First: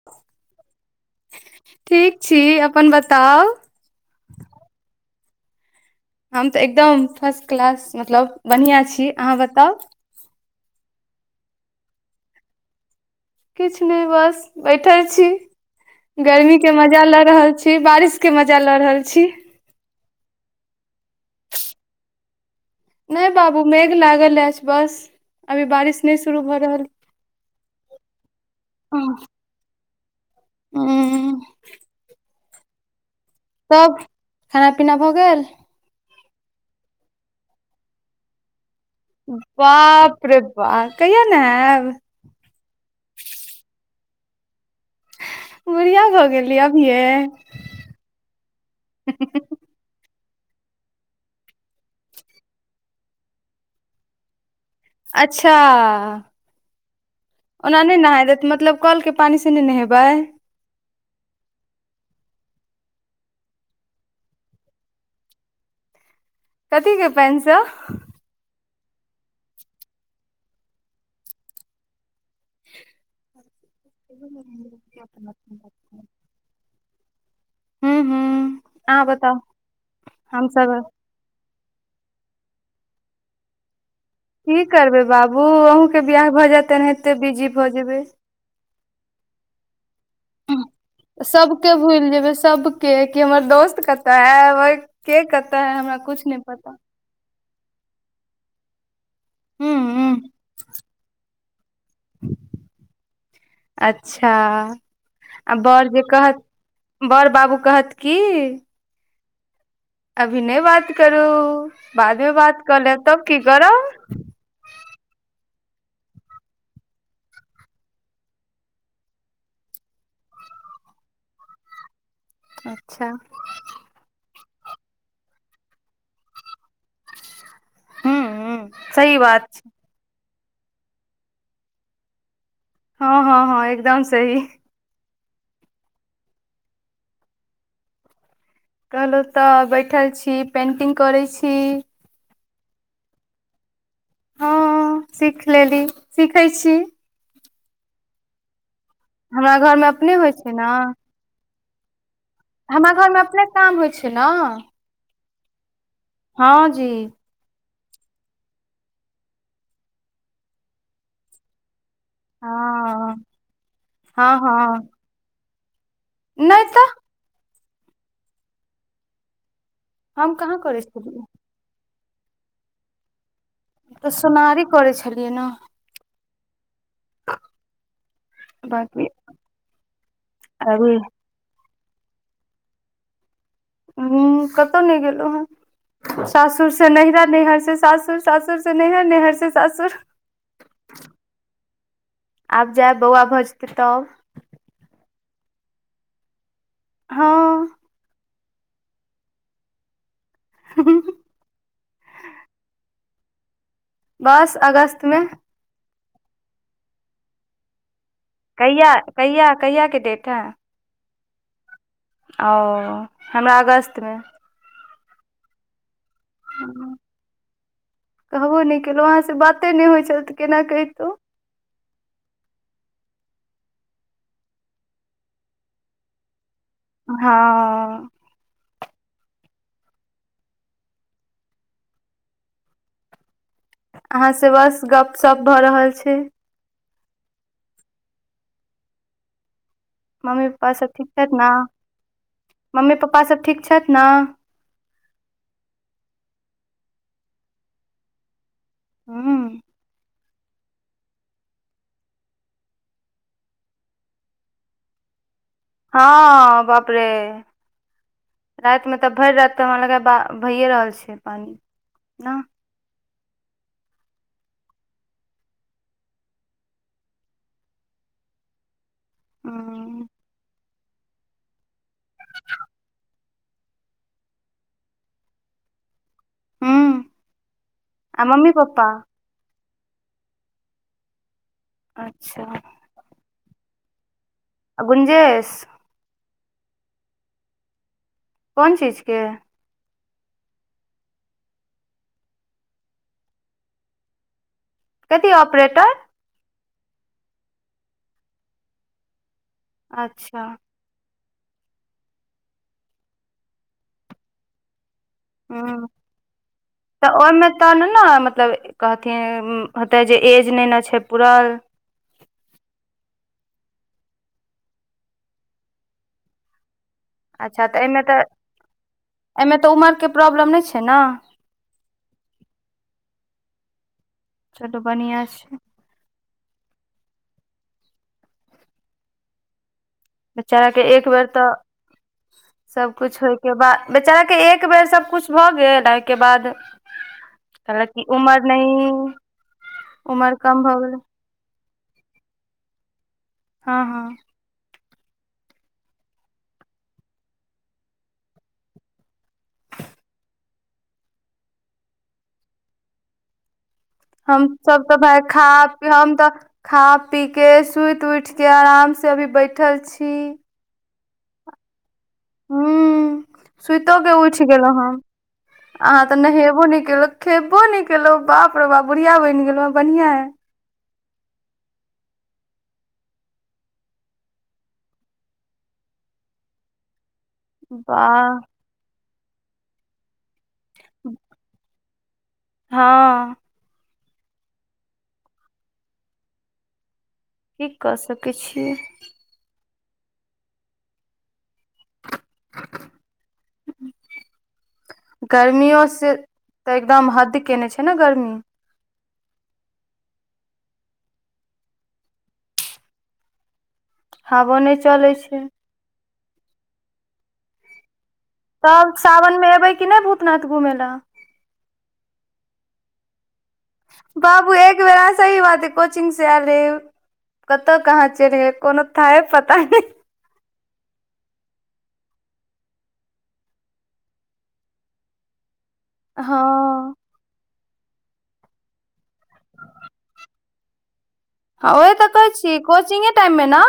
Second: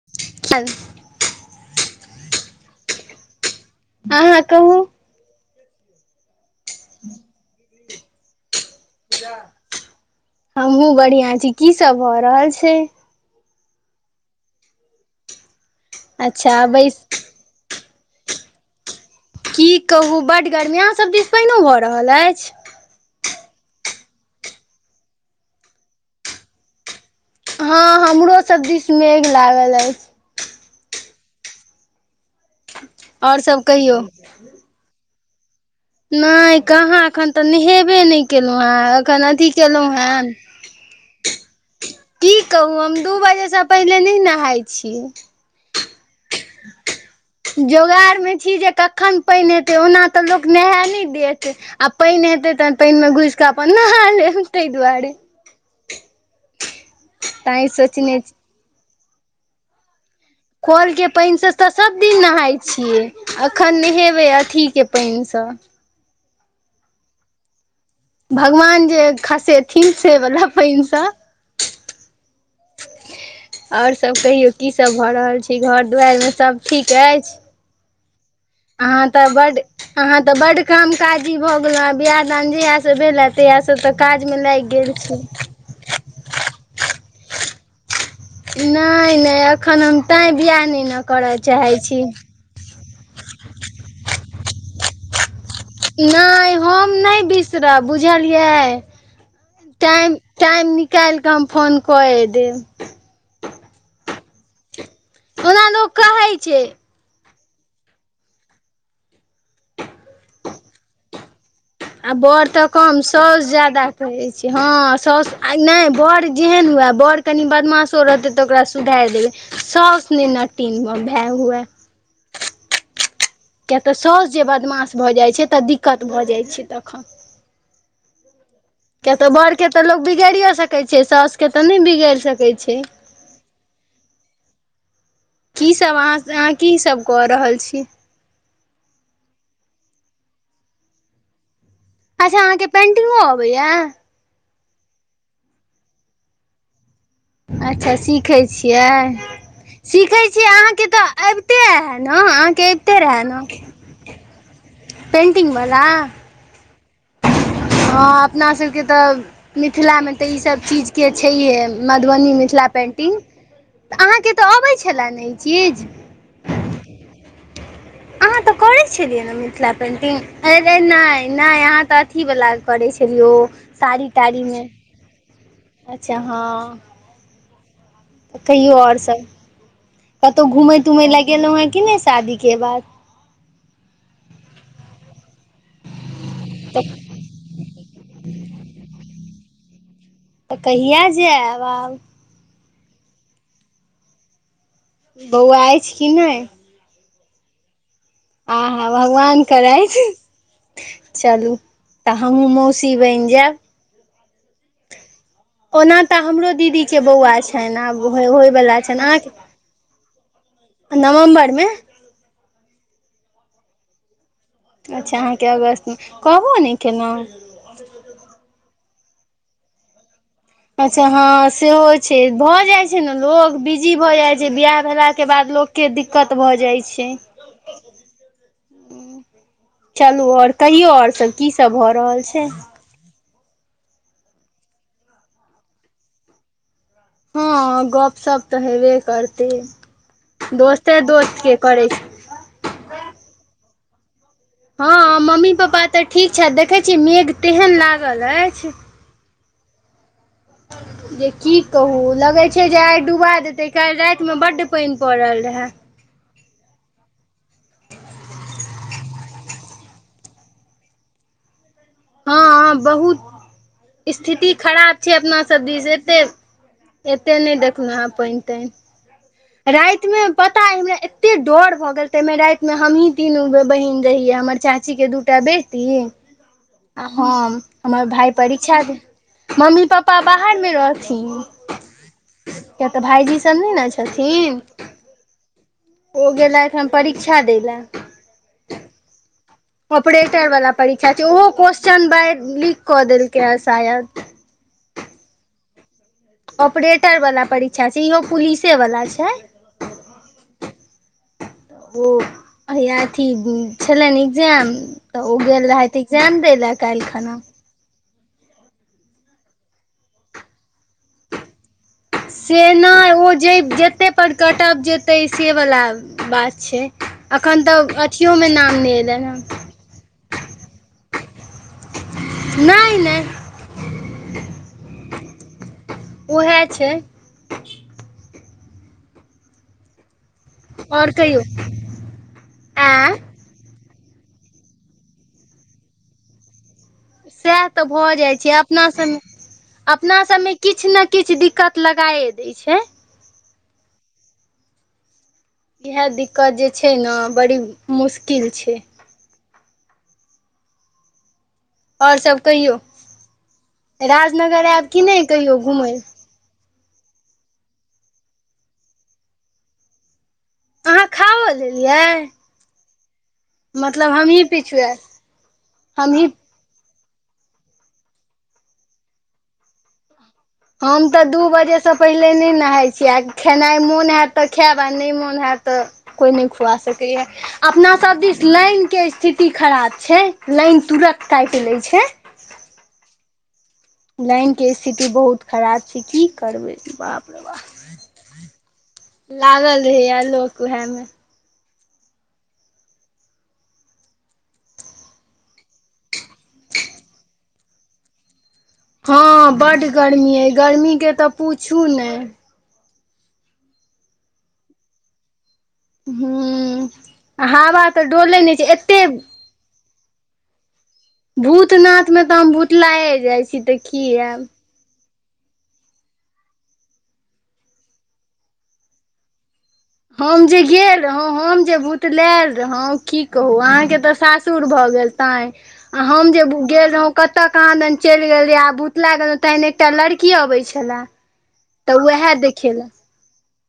[unintelligible] ठीक छी, अपन बताउ आहां कहु हम त एकदम फर्स्ट क्लास मतलब बह्निया छी, अहाँ बताउ हमहु बढ़ियां छी की सब भ रहल छै किछ नै बस बैठै छी, गर्मी अच्छा के बैस मजा ल रहल छी। फिर बारिश के मजा ल रहल छी। की कहू बड्ड गर्मी, आहां सब दिस पैनो भ रहल ऐछ। नै बाबू मेघ लागल ऐछ बस, अभी बारिश नै शुरू भ रहल हं हमरो सब दिस मेघ लागल ऐछ। हूं और सब कहियौ खेनाई पीनाई भऽ गेल नै काहाँ एखन तऽ नहेबे नै केलहुँ हे बाप रे बा कहिया नेहेब की कहू हम दू बजे से पहिले नै नहाए छीयै। बुढ़िया भऽ गेलियै अभिये जोगाड़ में छी जे कखन पैन ए ओना तऽ लोक नेहे नै देत आ पानि हेते तहन पानि मे घुसिकऽ अपन नहा लेब ताहि दुआरे अच्छा तैं ओना नहि सोचने नहाय छी देत मतलब कलके पानि से नै नहेबै कल के पानि सँ तऽ सभ दिन नहाय छियै अखन नहेबै अथीके पानि सँ कथि केऽ पानि स ‌ भगवान जे खसेथिन से बला पानि स ह और सब कहियौ की सब भऽ रहल छै घर दुआर मे सभ ठीक अइछ हूं हूं अहाँ तऽ बड्ड अहाँ तऽ बड्ड काम काजी भऽ गेलहुँ बिआह दान जहिया सँ भेलेथ तहिया सऽ तऽ काजमे लाइग गेल छी फेर बियाह भऽ जेत तऽ एनेहते बिजी भऽ जेबै नहि नहि एखन हम तैं बियाह नहि ने करय चाहै छी सब के कि हमर दोस्त कतऽ हे ऐ के कत नहि हम नहि बिसरब बुझलियै टाइम- हूँ टाइम निकाल कऽ हम फोन कऽये देब अच्छ [inaudible] आ ओना बड़ लोक जे कहै कहत छै बड़ बाबू कहत की अभी नै बात करू आ बादमे बड़ बात तऽ कऽ कम लेब तब की साउस ज्यादा करब कहै हँ सौस आ नै बड़ जेहन हुए बड़ कनि बदमाशो रहतै तऽ ओकरा तऽ सुधार देबै सौस नै नटीन भय हुएै अच्छ किय तऽ सौस जे बदमाश भऽ जाइत छै तऽ दिक्कत भऽ जाइत छै तखन [inaudible] हू हू किया तऽ बड़ के तऽ लोग बिगाड़ियो सकैत छै सौस के तऽ नहि बिगाड़ सकैत छै हँ हँ हँ एकदम सही की सब अहाँ अहाँ की सब कऽ रहल छी कहलहुँ तऽ बैठल छी पेन्टिंग करै छी अच्छ अहाँ केँ पेंटिंगो अबैया हँ सीख लेली सीखै छी अच्छ सीखै छियै हमरा घरमे [inaudible] अपने सीखै होइ छियै छै ने अहाँकेँ तऽ अबिते ऐहा नऽ हमरा घरमे अपने काम होइ छै नऽ [inaudible] पेंटिंग वला हँ जी [unintelligible] हँ अपना सबकेँ तऽ मिथिलामे तऽ इ सभ चीज केँ छैहे मधुबनी मिथिला हँ पेन्टिंग [inaudible] तऽ हँ अहाँकेँ तऽ अबै हँ छलए ने इ चीज नहि तऽ अहाँ तऽ करै छलियै नऽ मिथिला हम पेन्टिंग कहाँ अरे करै छलियै नहि नहि अहाँ तऽ अथीवला करै छलियै ओ तऽ साड़ी सोनारी ताड़ीमे करै छलियै नअ अच्छ हँ कहियौ और बाँकी सभ [inaudible] कतौअ घूमै अभी तूमय गेलौह कि नहि शादी केँ बाद हॅं कतौअ नहि गेलहु हॅं [inaudible] सासुर से तऽ नैहरा नैहर से सासुर सासुर से नइहर नइहर से सासुर तऽ कहिआ जैब आब? आब जैब बौआ भऽ जेतै तब बौआ अछि कि नै हँ आ हाँ भगवान करैत चलू तऽ हमहुँ मौसी बन जैब बस अगस्त मे। ओना तऽ हमरो दीदी केँ बौआ छैने आब होइ बला कहिया छैन कहिया कहियाके डेट है आहाँकेँ [inaudible] नवम्बर मे ओ हमरा अगस्तमे। अच्छ अहाँकेँ अगस्तमे कहबौ नहि केनौ कहबो नहि केलों अहाँ से बाते नहि होइ छल तऽ केना अच्छ कहितहुँ हँ से हो से भऽ जाइ छै ने लोक बिजी भऽ जाइत छै बिआह भेलाकेँ बाद लोककेँ दिक्कत भऽ जाइत छै। हँ चलू और कहियो और सब की सब भऽ रहल छै? अहाँ सऽ बस गप सप भऽ रहल छै। हँ गपशप तऽ हेबे करते मम्मी पप्पा सब दोस्ते ठीक छथि दोस्त ने के करे छै। मम्मी पप्पा सब ठीक छथि न हँ मम्मी पापा तऽ ठीक छथि देखै छिए मेघ तेहन लागल अछि हू [inaudible] जे की कहू लगै छै जे आइ डुबा देतै काल्हि रातिमे बड्ड पानि पड़ल रहैय हँ बाप रे रातिमे तऽ भरि राति तऽ हमरा लगेय भैए रहल छै पानि। ने हँ बहुत स्थिति खराब छै अपना सब दिस एते एते नहि देखलहु हँं पानि तानि। राति हूँ मे पता हमरा एते डर भऽ गेल तेमे राति मे हमही तीनू बहिन रहियै हमर चाचि चाची के दूटा बेटी हूँ आ हम हमर आ भाय मम्मी परीक्षा पप्पा दे मम्मी पापा बाहरमे रहथिन अच्छा किए तऽ भाइजी सब नहि नऽ छथिन। अऽ गुनजेस ओ गेलैथ हयऽ परीक्षा दै लए। कोन चीजके? ऑपरेटर वला परीक्षा छै ओहो क्वेशचन ब लीक कऽ देलकै हन शायद कथी ऑपरेटर? ऑपरेटर वाला परीक्षा छै इहो पुलिसे वला छै। अच्छा ओ अथी छलनि एक्जाम तऽ ओ गेल रहथि एग्जैाम दै ले काल्हि खना। त ने ने मतलब कहथिन होते जे एज ने ने छै पूरल। से नहि ओ जे जतेक पर कटब जेतै से वला बात छै। एखन तऽ अथियोमऽ नाम नहि एलनि एहिमे हे। तऽ उमरके प्रॉब्लम नहि छै नऽ? नहि नहि तब तऽ बढ़िया छै ओहै छै। बेचारा कऽ एक आओर बेर कहियौ तऽ सब आँ कुछ होय अइके बाद बेचारा के एक बेर सबकुछ भऽ गेल ओहिके बाद सएह तऽ कहलक कि भऽ जाइत उमर छै अपना नहि सभमे अपना उमर सभमे कम भऽ किछ गेलै ने किछ दिक्कत लगाए दय छै हँ हँ इहै दिक्कत जे छै नऽ बड़ी मुश्किल छै और सब कहियौ हम राजनगर सब आयब तऽ कि भाय नहि खा कहियो पी घुमय लए हम तऽ खा पीकेऽ सुयत उयठके आरामसँ अभी बैठल छी अहाँ खाओ लेलयै हुं सुयतो के उयठ गेलौं पिछुआएब हम अहाँ तऽ हमही नहेबो नऽ केल खेबो नै केलौं बाप रो बाप बुढ़िया बइन गेलों हं बढ़िया यऽ हम तऽ दू बजेसँ पैहले नै नहाय छी आ खेनाइ मोन हाइत तऽ खायब आ नै मोन हायत तऽ कोइ नै खुआ सकैया अपनासभ वाह दिस लाइनके स्थिति खराब छै लाइन तुरत कायट लै छै हँ लाइन के स्थिति बहुत खराब छै की करबै बाप रे बा की कऽ सकय छियै लागल रहैया लोक उहै मे [inaudible] गर्मियों से तऽ एकदम हद केन्ने छै न गर्मी हँ बड गर्मी अइ गर्मीके तऽ पूछू नै हावो नै चलै छै हूं आ हावा त डोलय नै तब सावन मे एबै की नै भूतनाथ घूमय लऽ भूतनाथ मे तऽ हम भूतलाये जाइ छी तै बाबू एक बेेरा से सही बात अय कोचिंग सॅं आयल रैहये कतऽ कहाँ चैल गेलयै कोनो थाये पता नय हम जे गेल रहूं हम जे भुतलैल रहूं की कहूं अहाँके तऽ सासुर भऽ गेल तांय आ हम हँ जे गेल रहूं कतऽ कहाँदन चइल गेल रहूं आब भूतलै गेलूं तहन एकटा लड़की अबै छला हां ओही तऽ कहै छी कोचिंगे टाइम मे न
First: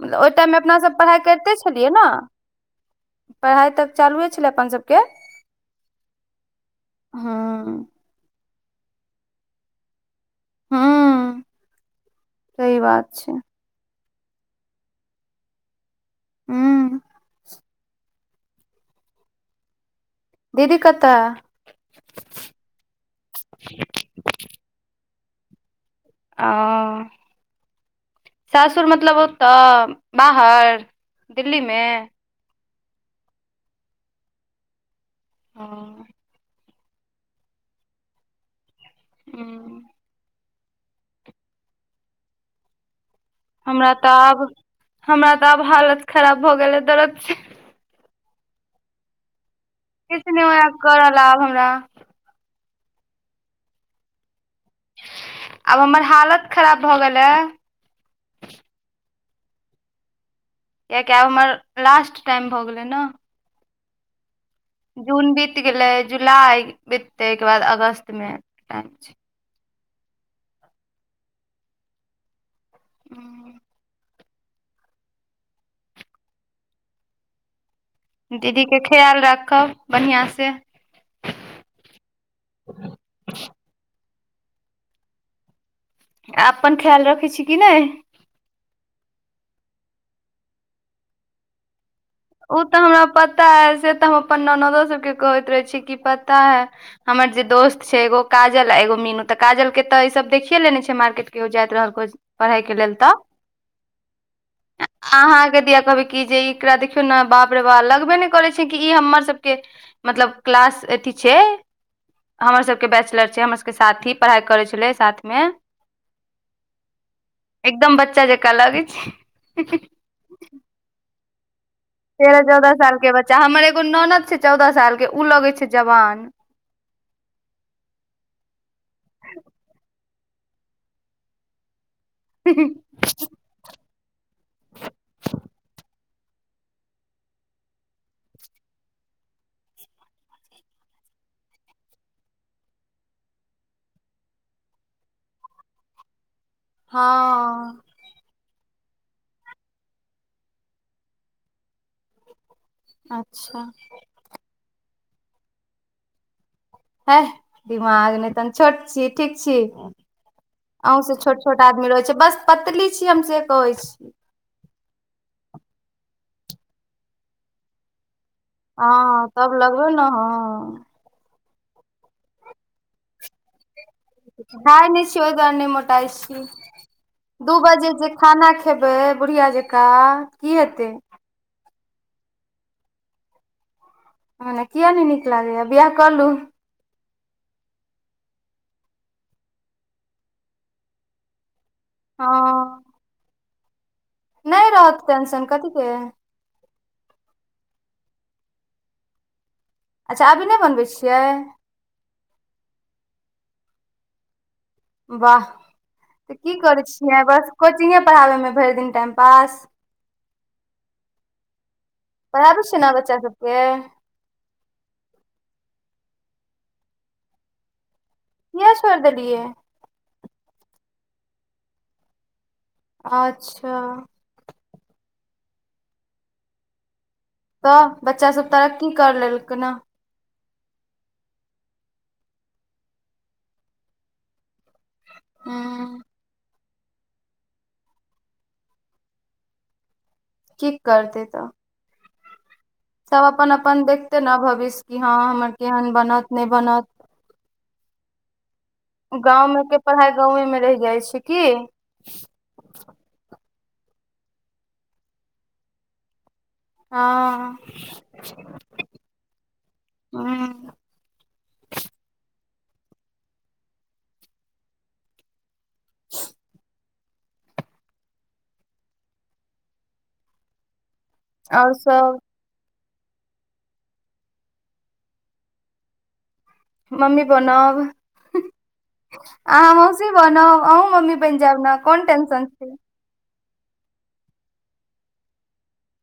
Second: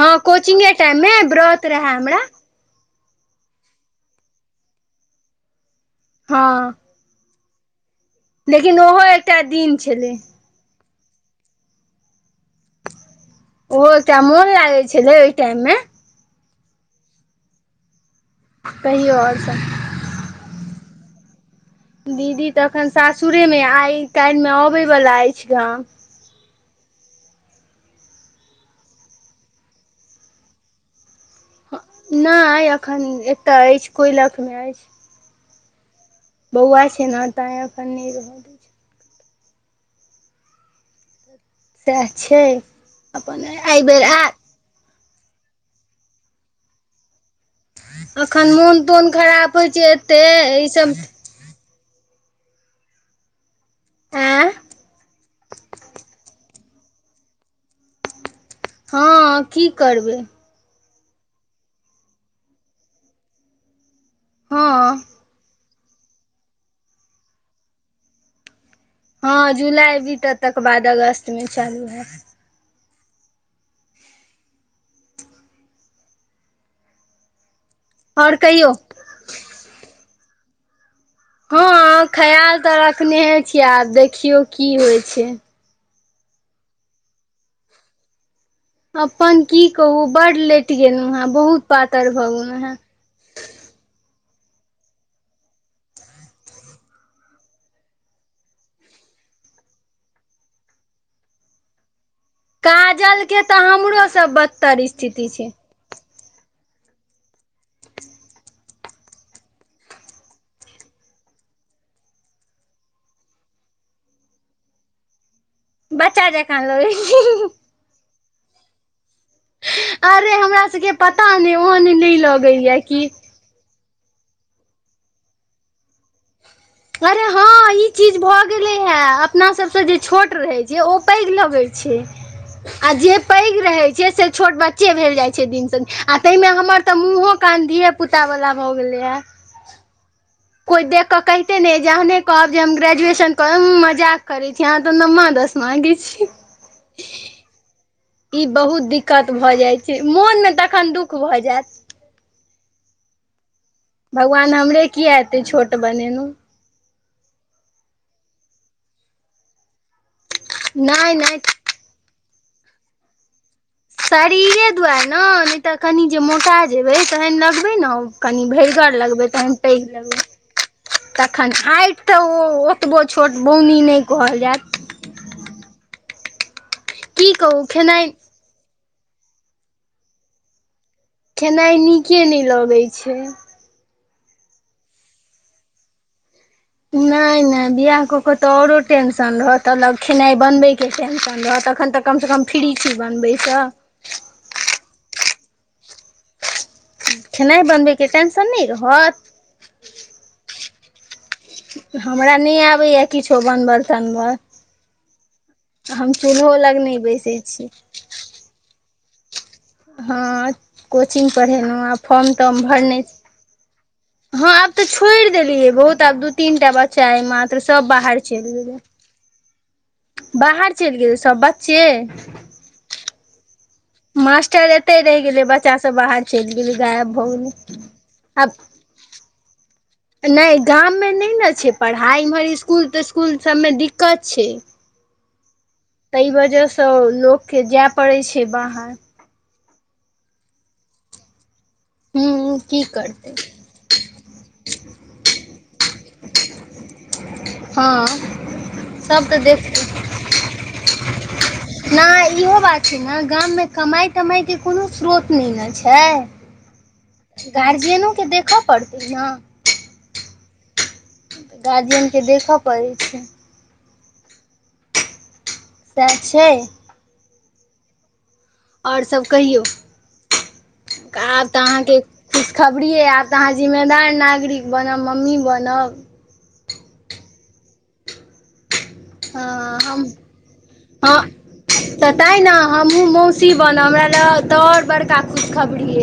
हँ मतलब ओय टाइममे कोचिंगे अपनासभ टाइम मे पढ़ाइ करिते व्रत छलियै रहए न हमरा पढ़ाइ तब चालुए छलै अपन सभकें हँ हूं लेकिन ओहो एकटा दिन छलै हूं सही बात छै ओहो एकटा मोन लागै छलै ओय टाइम मे हूं कहियो और सभ दीदी कतऽ हे दीदी तऽ अखन सासुरे मे आइ काल्हि मे अयबे वला अइछ गाम आ सासुर मतलब ओतऽ बाहर दिल्ली मे नय अखन एतऽ अइछ कोयलख मे अइछ हं बौआ छै न तैंय अखन नै रहऽ त हूं सेह छै अप्पन हमरा अयबेर तऽ आयत आब हमरा तऽ आब हालत खराब भऽ गेले दरद से अखन मोन तोन खराब होइ छै ए किछ नय होय या करल आब हमरा ऐं आब हमर हालत खराब भऽ गेल हे हँ की करबै कियाकी आब हमर लास्ट टाइम भऽ गेलै न हँ जून बीत गेलै जुलाई बीततय अयकेँ बाद अगस्त मे टाइम छै हँ जुलाई बीतत तकर बाद अगस्त मे चालू है तऽ [inaudible] आओर दीदी कहियौ केँ ख्याल राखब बढ़ियाॅं से हँ ख्याल तऽ रखनेहे छियै आब देखियौ की होइ छै अपन ख्याल रखै छी कि नै अपन की कहू बड लैट गेलुहॅं है बहुत पातर भऽ गे ओ तऽ हमरा पता है से तऽ हम अप्पन ननदो सबकेँ कहैत रहे छी कि पता है हमर जे दोस्त छै एगो काजल आ एगो मीनू तऽ काजल केँ तऽ ई सब देखिये लेने छै मार्केट कैहयो जाइत रहल पढ़ाई के लेल तऽ काजलके हमरोसँ [inaudible] बदतर स्थिति छै अहाँकेँ दिया कहबै कऽ जे एकरा देखियो बाप रे बाप लगबे नै करै छै की इ हमर सबकेँ मतलब क्लास अथी छै हमर सबकेँ बैचलर छै हमर सबकेँ साथी पढ़ाई करै छलै साथ में बच्चा जेकाॅं लगै छी [unintelligible] एकदम बच्चा जेकाँ लगै छी [unintelligible] अरे हमरा सब केँ पता नै ओहन न लगे यऽ की चा हमर एगो ननद छै चौदह साल के उ लगे छै जवान अरे हँ इ चीज भऽ गेले हे अपना सबसे जे छोट रहै छै ओ पैघ लगे छै [inaudible] आ जे पैघ रहै छै से छोट बच्चे भेल जाइ छै दिनसँ दि आ तै मऽ हमर तऽ मुँहो कान धिये पुता वला भऽ गेलै है कोई देख के कहिते ने यऽ जहने कहब जे हम ग्रेजुएशन करब उंम्म मजाक करै छी अहाँ तो नम्मा दसवां [unintelligible] छी हँ इ बहुत दिक्कत भऽ जाय छै मोन मे तखन दुख भऽ जैत अच्छ भगवान हमरे किया एतै छोट बनेनु है दिमाग नहितन छोट छी ठीक छी अहुॅं नहि से नहि छोट छोट [unintelligible] रहै छै बस पतली छीये हम से कहै छी शरीरे दुवारे न नै तऽ कनि जे मोटा जेबै तहन लगबै न कनि भरिगर लगबै हँ तब तहन पैघ ने लगबै हँ तखन हायट तऽ ओ ओतबो छोट बौनी नै खाय नै छीये ओय दुवारे नय मोटाइ छी की [inaudible] दू कहू बजे जे खेनाइ खाना ख खेबै बुढ़िया जेकाँ की हेतै खेनाए नीके नै लगै छै खाना किया नै नीक लागैय बियाह को लूँ [unintelligible] नै नै बियाह कऽ कऽ तऽ औरो टेंशन रहत तऽ ल खेनाइ बनबै केँ टेंशन रहत एखन तऽ कम सँ कम फ्री छी बनबैसँ नै रहत टेंशन कथी केँ खेनाए बनबै केँ टेंशन नै रहत अच्छ अभी नै बनबै छियै हमरा नय आबैया किछो बनबऽ तनबऽ वाह तऽ की लग करै नहि छियै बैसै बस छी कोचिंगे पढ़ाबे मे भरि दिन टाइम पास हँ कोचिंग पढ़ेलहुँ आ फॉर्म पढ़ाबै तर्म ने भरने बच्चा छियै हँ आब तऽ छोड़ि देलीयै बहुत आब दू तीन टा बच्चा अय मात्र सब बाहर चलि किया गेलै छोईर देलियै बाहर चलि गेल सब बच्चे अच्छा मास्टर एते रहि गेले बच्चा सब बाहर चलि गेले गायब भ गेले तऽ बच्चा सब तरक्की कर लेलकै न नहि गाममे नहि ने छै पढ़ाइ इम्हर इसकुल तिस्कुल सबमे दिक्कत छै हू ताहि वजहस लोक के जेय पड़ै छै बाहर की करतै तऽ हूं की सब करतै अपन अपन देखतै न भविष्य कि हँ हमर केहन बनत नै बनत हँ सभ तऽ गाँव मे देख के पढ़ाई गावें मे रहि जाइ छै की नहि इहो बात छै ने गाममे कमाइ तमाइके कोनो स्रोत नै न छै हँ गार्जियनो के देखऽ पड़तै न हूं तऽ गार्जियनके देखऽ पड़ै छै सेह छै आओर सभ कहियौ आब तऽ आओर अहाँके सब खुश खबरी यै आयब तऽ अहाँ जिम्मेदार नागरिक बनब मम्मी बनब मम्मी बनब आंहा हँ हम मौसी बनब कहुं मम्मी बनि जायब ने कोन टेंशन छै हमहु मौसी बनब हमरा ले तो और बड़का खुशखबरी अए